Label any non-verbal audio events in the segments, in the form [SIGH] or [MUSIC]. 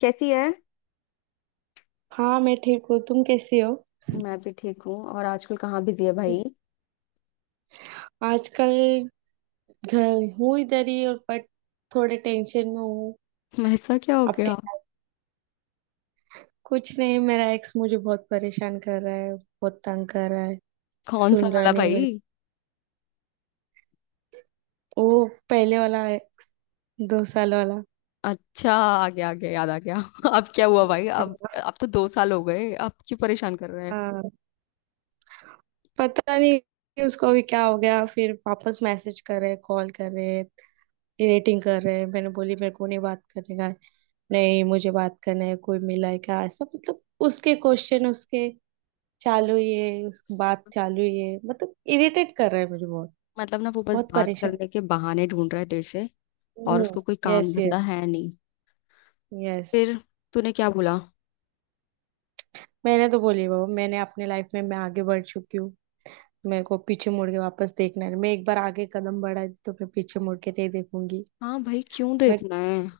कैसी है? हाँ, मैं ठीक हूँ। तुम कैसी हो? मैं भी ठीक हूँ। और आजकल कहाँ बिजी है भाई? आजकल घर हूँ, इधर ही। और बट थोड़े टेंशन में हूँ। [LAUGHS] ऐसा क्या हो अपने गया? कुछ नहीं, मेरा एक्स मुझे बहुत परेशान कर रहा है, बहुत तंग कर रहा है। कौन सा सुन रहा वाला नहीं भाई? मेरे। वो पहले वाला एक्स, दो साल वाला। अच्छा, आ गया आ गया, याद आ गया। [LAUGHS] अब क्या हुआ भाई? अब तो दो साल हो गए, अब क्यों परेशान कर रहे हैं? हाँ, पता नहीं कि उसको अभी क्या हो गया। फिर वापस मैसेज कर रहे, कॉल कर रहे, रेटिंग कर रहे। मैंने बोली मेरे को नहीं बात करने का। नहीं, मुझे बात करना है, कोई मिला है क्या ऐसा? मतलब उसके क्वेश्चन, उसके चालू ये, उसकी बात चालू ये, मतलब इरिटेट कर रहा है मुझे बहुत। मतलब ना वो बस बहुत बात परेशान। करने के बहाने ढूंढ रहा है तेरे से। और हम्म। उसको कोई काम यस यस धंधा है नहीं? यस। फिर तूने क्या बोला? मैंने तो बोली, बाबा मैंने अपने लाइफ में मैं आगे बढ़ चुकी हूँ। मेरे को पीछे मुड़ के वापस देखना है, मैं एक बार आगे कदम बढ़ाई तो मैं पीछे मुड़ के नहीं देखूंगी। हाँ भाई, क्यों मैं देखना है?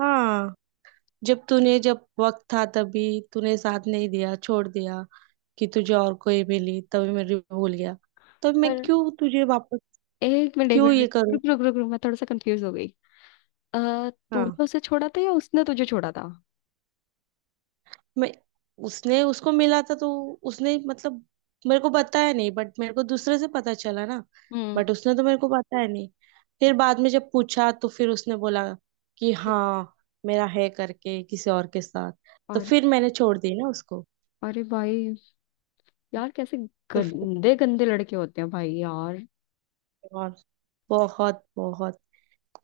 हाँ, जब तूने, जब वक्त था तभी तूने साथ नहीं दिया, छोड़ दिया। कि तुझे और कोई मिली तभी मैं भूल गया, तब मैं पर क्यों तुझे वापस, एक क्यों मिनट ये करूँ? रुक रुक रुक रुक, मैं थोड़ा सा कंफ्यूज हो गई। अः तूने हाँ, उसे छोड़ा था या उसने तुझे छोड़ा था? मैं उसने, उसको मिला था तो उसने मतलब मेरे को बताया नहीं, बट मेरे को दूसरे से पता चला ना। हम्म बट उसने तो मेरे को बताया नहीं, फिर बाद में जब पूछा तो फिर उसने बोला कि हाँ, मेरा है करके किसी और के साथ। तो और फिर मैंने छोड़ दी ना उसको। अरे भाई, यार कैसे तो फिर गंदे गंदे लड़के होते हैं भाई यार। और बहुत बहुत,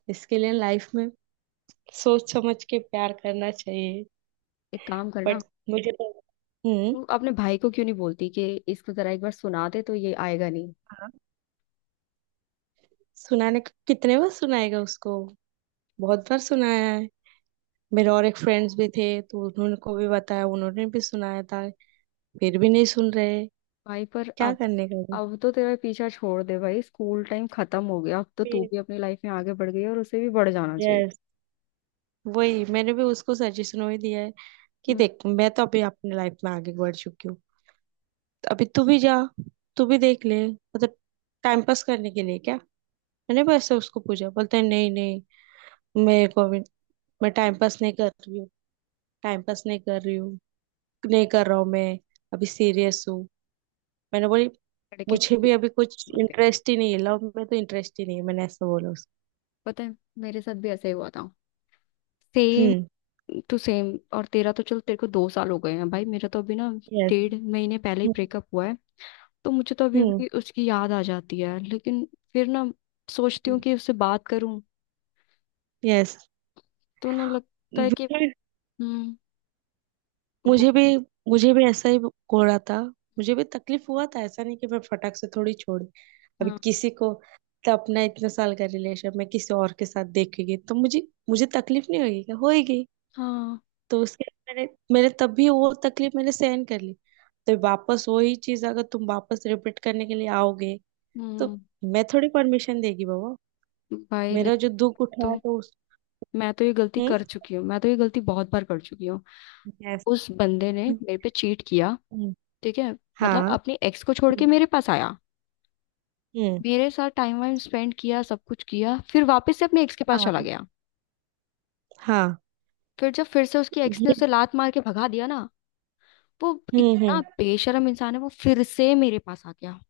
इसके लिए लाइफ में सोच समझ के प्यार करना चाहिए। एक काम करना, बट मुझे तो, हम्म। तू अपने भाई को क्यों नहीं बोलती कि इसको जरा एक बार सुना दे तो ये आएगा नहीं। हाँ। सुनाने को कितने बार सुनाएगा उसको? बहुत बार सुनाया है। मेरे और एक फ्रेंड्स भी थे, तो उन्होंने को भी बताया, उन्होंने भी सुनाया था। फिर भी नहीं सुन रहे। भाई पर क्या अब करने का भी? अब तो तेरा पीछा छोड़ दे भाई। स्कूल टाइम खत्म हो गया, अब तो तू फिर भी अपनी लाइफ में आगे बढ़ गई है और उसे भी बढ़ जाना चाहिए। यस, वही मैंने भी उसको सजेशन वही दिया है कि हम्म। देख, मैं तो अभी अपनी लाइफ में आगे बढ़ चुकी हूँ। तो अभी तू भी जा, तू भी देख ले, मतलब टाइम पास करने के लिए क्या। मैंने वैसे उसको पूछा, बोलते हैं नहीं नहीं, मेरे को भी, मैं टाइम पास नहीं कर रही हूँ, टाइम पास नहीं कर रही हूँ नहीं कर रहा हूँ मैं, अभी सीरियस हूँ। मैंने बोली लड़के मुझे कभी भी अभी कुछ नहीं होते। इंटरेस्ट ही नहीं है, लव में तो इंटरेस्ट ही नहीं है, मैंने ऐसा बोला उसको। पता है, मेरे साथ भी ऐसा ही हुआ था, सेम हम्म। To same. और तेरा तो चल, तेरे को दो साल हो गए हैं भाई, मेरा तो अभी ना यस। डेढ़ महीने पहले ही ब्रेकअप हुआ है। तो मुझे तो अभी हम्म। भी उसकी याद आ जाती है, लेकिन फिर ना सोचती हूँ कि उससे बात करूँ, यस। तो ना लगता है कि मुझे हम्म वो- मुझे भी ऐसा ही हो रहा था। मुझे भी तकलीफ हुआ था, ऐसा नहीं कि मैं फटाक से थोड़ी छोड़ी अभी हाँ किसी को। तो अपना इतने साल का रिलेशन मैं किसी और के साथ देखेगी तो मुझे मुझे तकलीफ नहीं होगी क्या, होएगी। हाँ। तो उसके बाद मैंने मैंने तब भी वो तकलीफ मैंने सहन कर ली। तो वापस वही चीज अगर तुम वापस रिपीट करने के लिए आओगे, तो हम्म। मैं थोड़ी परमिशन देगी बाबा। भाई मेरा लेकिन, जो दुख उठा है तो तो उस। मैं तो ये गलती हम्म। कर चुकी हूँ, मैं तो ये गलती बहुत बार कर चुकी हूँ। यस। उस बंदे ने मेरे पे चीट किया, हम्म, ठीक है? मतलब हाँ। अपनी एक्स को छोड़ हम्म। के मेरे पास आया, हम्म, मेरे साथ टाइम वाइम स्पेंड किया, सब कुछ किया, फिर वापस से अपने एक्स के पास हाँ। चला गया। हाँ। फिर जब फिर से उसकी एक्स ने ये। उसे लात मार के भगा दिया ना, वो, हम्म। इतना हम्म। बेशरम इंसान है वो, फिर से मेरे पास आ गया।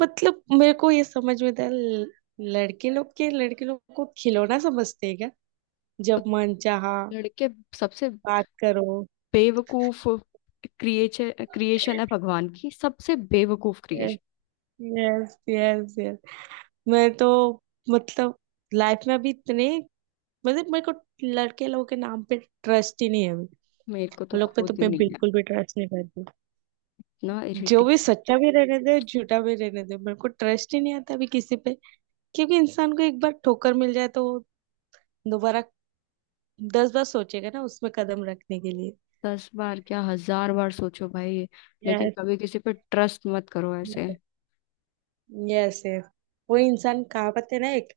मतलब मेरे को ये समझ में था। लड़के लोग के, लड़के लोग को खिलौना समझते हैं क्या? जब मन चाहा लड़के सबसे बात करो। बेवकूफ क्रिएचर क्रिएशन है भगवान की, सबसे बेवकूफ yes, creation. Yes, yes, yes. मैं तो, मतलब लाइफ में अभी इतने, मतलब मेरे को लड़के लोगों के नाम पे ट्रस्ट ही नहीं है अभी। मेरे को तो उन लोग पे तो खुद मैं नहीं है, बिल्कुल भी ट्रस्ट नहीं करती, ना, जो इरिटेट। भी सच्चा भी रहने दे, झूठा भी रहने दे, मेरे को ट्रस्ट ही नहीं आता अभी किसी पे। क्योंकि इंसान को एक बार ठोकर मिल जाए तो वो दोबारा दस बार सोचेगा ना उसमें कदम रखने के लिए। दस बार क्या, हजार बार सोचो भाई। लेकिन यस। कभी किसी पे ट्रस्ट मत करो ऐसे। यस वो इंसान, कहावत है ना एक,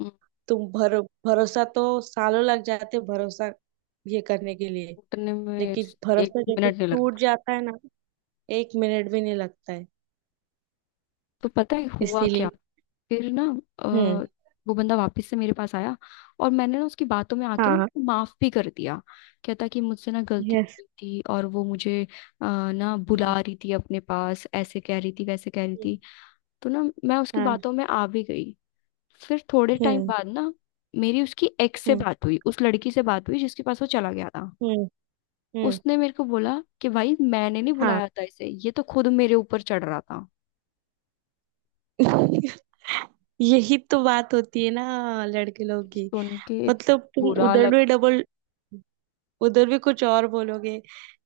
हम्म, तुम भर भरोसा तो सालों लग जाते, भरोसा ये करने के लिए। टूटने में लेकिन एक भरोसा जब भी मिनट नहीं टूट लगता। जाता है ना, एक मिनट भी नहीं लगता है। तो पता है हुआ क्या? इसीलिए। फिर ना हम्म। अ, वो बंदा वापस से मेरे पास आया, और मैंने ना उसकी बातों में आके ना हाँ। उसको माफ भी कर दिया। कहता कि मुझसे ना गलती हो यस। गई थी, और वो मुझे अ, ना हाँ। बुला yes। रही थी अपने पास, ऐसे कह रही थी, वैसे कह रही थी। तो ना मैं उसकी हाँ। हम्म। हाँ। बातों में आ भी गई। फिर थोड़े टाइम हम्म। बाद ना मेरी उसकी एक्स से हम्म। बात हुई, उस लड़की से बात हुई जिसके पास वो चला गया था। हम्म। हम्म। उसने मेरे को बोला कि भाई, मैंने नहीं हाँ, बुलाया था इसे, ये तो खुद मेरे ऊपर चढ़ रहा था। यही तो बात होती है ना लड़के लोग की। सुन के मतलब तुम बुरा उधर भी लगा। डबल, उधर भी कुछ और बोलोगे,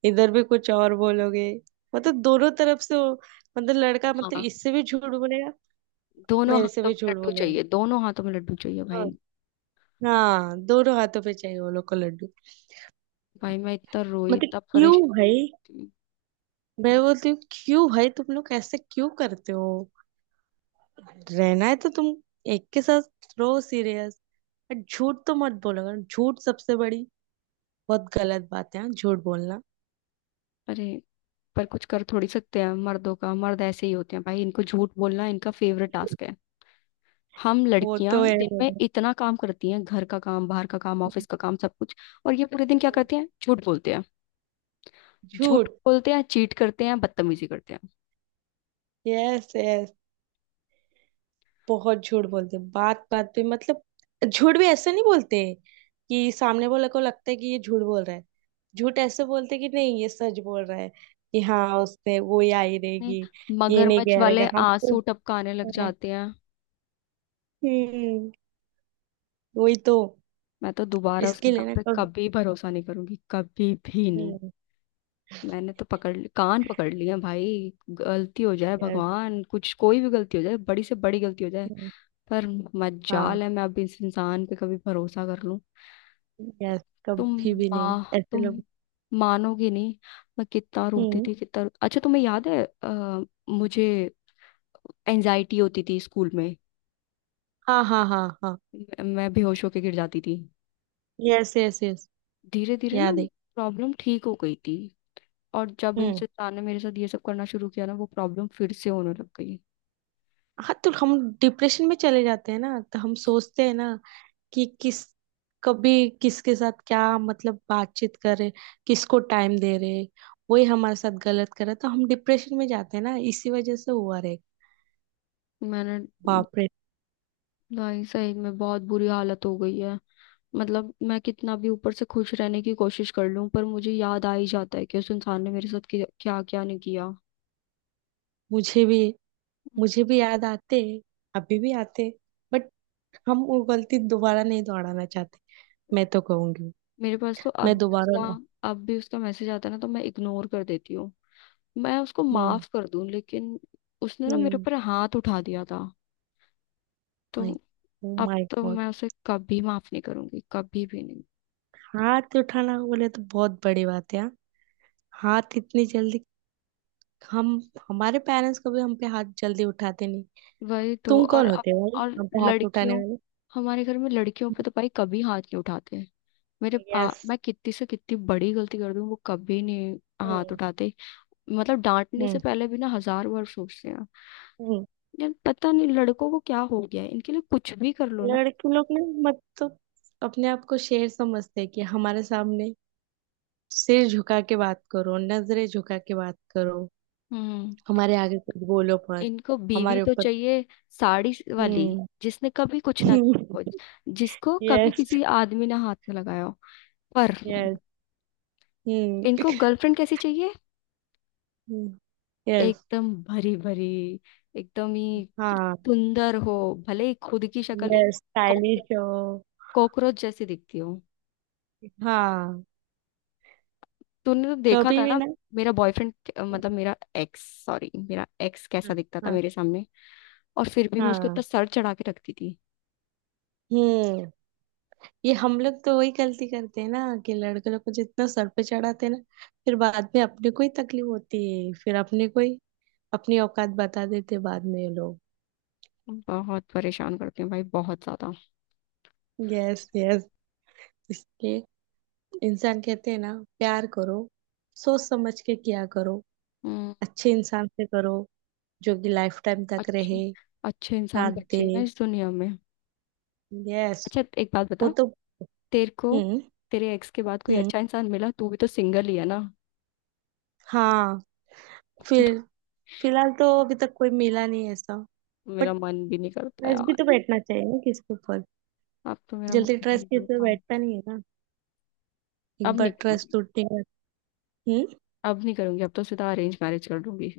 इधर भी कुछ और बोलोगे, मतलब दोनों तरफ से हो। मतलब लड़का, मतलब हाँ, इससे भी झूठ बोलेगा, दोनों मेरे से हाथों भी में झूठ लड्डू बोलेगा। चाहिए, दोनों हाथों में लड्डू चाहिए हाँ। भाई। हाँ, दोनों हाथों पे चाहिए वो लोग को लड्डू। भाई, मैं इतना रोई, मतलब इतना क्यों परेशान भाई? हुई। मैं बोलती हूँ क्यों भाई तुम लोग ऐसे क्यों करते हो? रहना है तो तुम एक के साथ रहो, सीरियस। झूठ तो मत बोलो। झूठ सबसे बड़ी, बहुत गलत बात है हाँ, झूठ बोलना। अरे, पर कुछ कर थोड़ी सकते हैं? मर्दों का, मर्द ऐसे ही होते हैं भाई, इनको झूठ बोलना इनका फेवरेट टास्क है। हम वो लड़कियां तो है दिन में बाबा। इतना काम करती हैं, घर का काम, बाहर का काम, हम्म। ऑफिस का काम, सब कुछ। और ये पूरे दिन क्या करते हैं? झूठ बोलते हैं, झूठ झूठ। बोलते हैं, चीट करते हैं, बदतमीजी करते हैं। यस यस बहुत झूठ बोलते हैं बात बात पे, मतलब झूठ भी ऐसे नहीं बोलते कि सामने वाले को लगता है कि ये झूठ बोल रहा है। झूठ ऐसे बोलते कि नहीं, ये सच बोल रहा है, कि हाँ उसने वो ही आई नहीं, रहेगी। ये नहीं मगरमच्छ कह वाले रहेगा हम तो। आंसू टपकाने लग जाते हैं। हम्म। वही तो। मैं तो दोबारा उस इसके इंसान लिए ना पे कभी। कभी भरोसा नहीं करूंगी, कभी भी नहीं। हम्म। मैंने तो कान पकड़ लिए हैं भाई। गलती हो जाए यस। भगवान, कुछ, कोई भी गलती हो जाए, बड़ी से बड़ी गलती हो जाए, पर हाँ। मजाल है मैं अब इस इंसान पे कभी भरोसा कर लूं। यस, तुम कभी भी नहीं माँ, ऐसे लोग। तुम मानोगे नहीं। मैं कितना रोती हम्म। थी, कितना, अच्छा तुम्हें याद है? मुझे एंजाइटी होती थी स्कूल में, हाँ हाँ हाँ हाँ। मैं बेहोश होके गिर जाती थी। Yes yes yes. धीरे धीरे ना याद है। प्रॉब्लम ठीक हो गई थी, और जब इन हम्म। इंसान ने मेरे साथ ये सब करना शुरू किया ना, वो प्रॉब्लम फिर से होने लग गई। हाँ, तो हम डिप्रेशन में चले जाते हैं ना, तो हम सोचते हैं ना कि किस, कभी किसके साथ क्या मतलब बातचीत कर रहे, किसको टाइम दे रहे, वही हमारे साथ गलत कर रहा, तो हम डिप्रेशन में जाते हैं ना, इसी वजह से हुआ रे। मैंने बाप रे। भाई सही में बहुत बुरी हालत हो गई है। मतलब मैं कितना भी ऊपर से खुश रहने की कोशिश कर लूं पर मुझे याद आ ही जाता है कि उस इंसान ने मेरे साथ क्या क्या नहीं किया। मुझे भी मुझे भी याद आते, अभी भी आते। बट हम वो गलती दोबारा नहीं दोहराना चाहते। मैं तो कहूंगी मेरे पास तो अब मैं भी दोबारा उसका ना। अब भी उसका मैसेज आता है ना, तो मैं इग्नोर कर देती हूँ। मैं उसको हम्म। माफ कर दूं लेकिन उसने ना मेरे हम्म। ऊपर हाथ उठा दिया था, तो ओ अब माय तो गॉड। मैं उसे कभी माफ नहीं करूंगी, कभी भी नहीं। हाथ तो उठाना बोले तो बहुत बड़ी बात है यार। हाथ इतनी जल्दी, हम, हमारे पेरेंट्स कभी हम पे हाथ जल्दी उठाते नहीं। वही तो, तुम और कौन अब, होते हो भाई और हम पे हाथ उठाने लड़कियों, वाले? हमारे घर में लड़कियों पे तो भाई कभी हाथ नहीं उठाते। मेरे पा यस। मैं कितनी से कितनी बड़ी गलती कर दूं, वो कभी नहीं हाथ हम्म। उठाते। मतलब डांटने से हम्म। पहले भी ना हजार बार सोचते हैं। हम्म। यार पता नहीं लड़कों को क्या हो गया है, इनके लिए कुछ भी कर लो ना। लड़के लोग ना, मतलब अपने आप को शेर समझते हैं कि हमारे सामने सिर झुका के बात करो, नजरें झुका के बात करो, हम्म हमारे आगे कुछ बोलो मत, इनको बीवी हमारे तो ऊपर। चाहिए, साड़ी वाली, जिसने कभी कुछ ना किया हम्म। हो, जिसको कभी [LAUGHS] यस। किसी आदमी ने हाथ में लगाया हो, पर यस। हम्म। इनको गर्लफ्रेंड कैसी चाहिए? [LAUGHS] यस। एकदम भरी भरी, एकदम ही हाँ, सुंदर हो, भले ही खुद की शक्ल एक यस, कॉक- स्टाइलिश हो। कॉकरोच जैसी दिखती हो। हाँ, तूने तो देखा कभी था भी ना ना। मेरा बॉयफ्रेंड, मतलब मेरा एक्स, सॉरी, मेरा एक्स कैसा हाँ दिखता था हाँ मेरे सामने, और फिर भी मैं उसको इतना हाँ। सर चढ़ा के रखती थी। हम्म। ये हम लोग तो वही गलती करते हैं ना, कि लड़के लोग को जितना सर पे चढ़ाते हैं ना, फिर बाद में अपने को ही तकलीफ होती है, फिर अपने को ही अपनी औकात बता देते हैं बाद में ये लोग। बहुत परेशान करती हूँ भाई, बहुत ज्यादा। यस यस इसलिए इंसान कहते हैं ना, प्यार करो, सोच समझ के किया करो, हम्म अच्छे इंसान से करो, जो कि लाइफ टाइम तक अच्छे रहे, अच्छे इंसान साथ दे। बचे हैं इस दुनिया में? यस। अच्छा, एक बात बता, वो तो। तेरे को, हम्म। तेरे एक्स के बाद कोई हम्म। अच्छा इंसान मिला? तू भी तो सिंगल ही है ना? हाँ। फिर फिलहाल तो अभी तक कोई मिला नहीं है ऐसा। बट मेरा मन भी नहीं करता ट्रस्ट भी यार, तो बैठना चाहिए ना किसके ऊपर? अब तो मेरा जल्दी मन भी ट्रस्ट नहीं किसी पे करता। बैठता नहीं है ना, एक अब बार नहीं ट्रस्ट करूंगी, टूटने का। हम्म। अब नहीं करूंगी, अब तो सीधा अरेंज मैरिज कर लूंगी।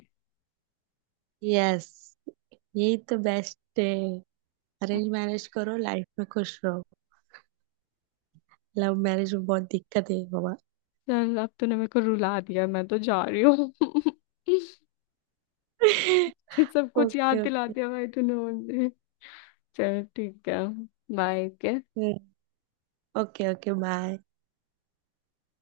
यस। यही तो बेस्ट है। अरेंज मैरिज करो, लाइफ में खुश रहो। लव मैरिज में बहुत दिक्कत है बाबा। चल, अब तूने मेरे को रुला दिया, मैं तो जा रही हूँ। [LAUGHS] [LAUGHS] ये सब कुछ ओके याद दिला ओके दिया भाई तूने मुझे। चल ठीक है। बाय के। Okay, bye.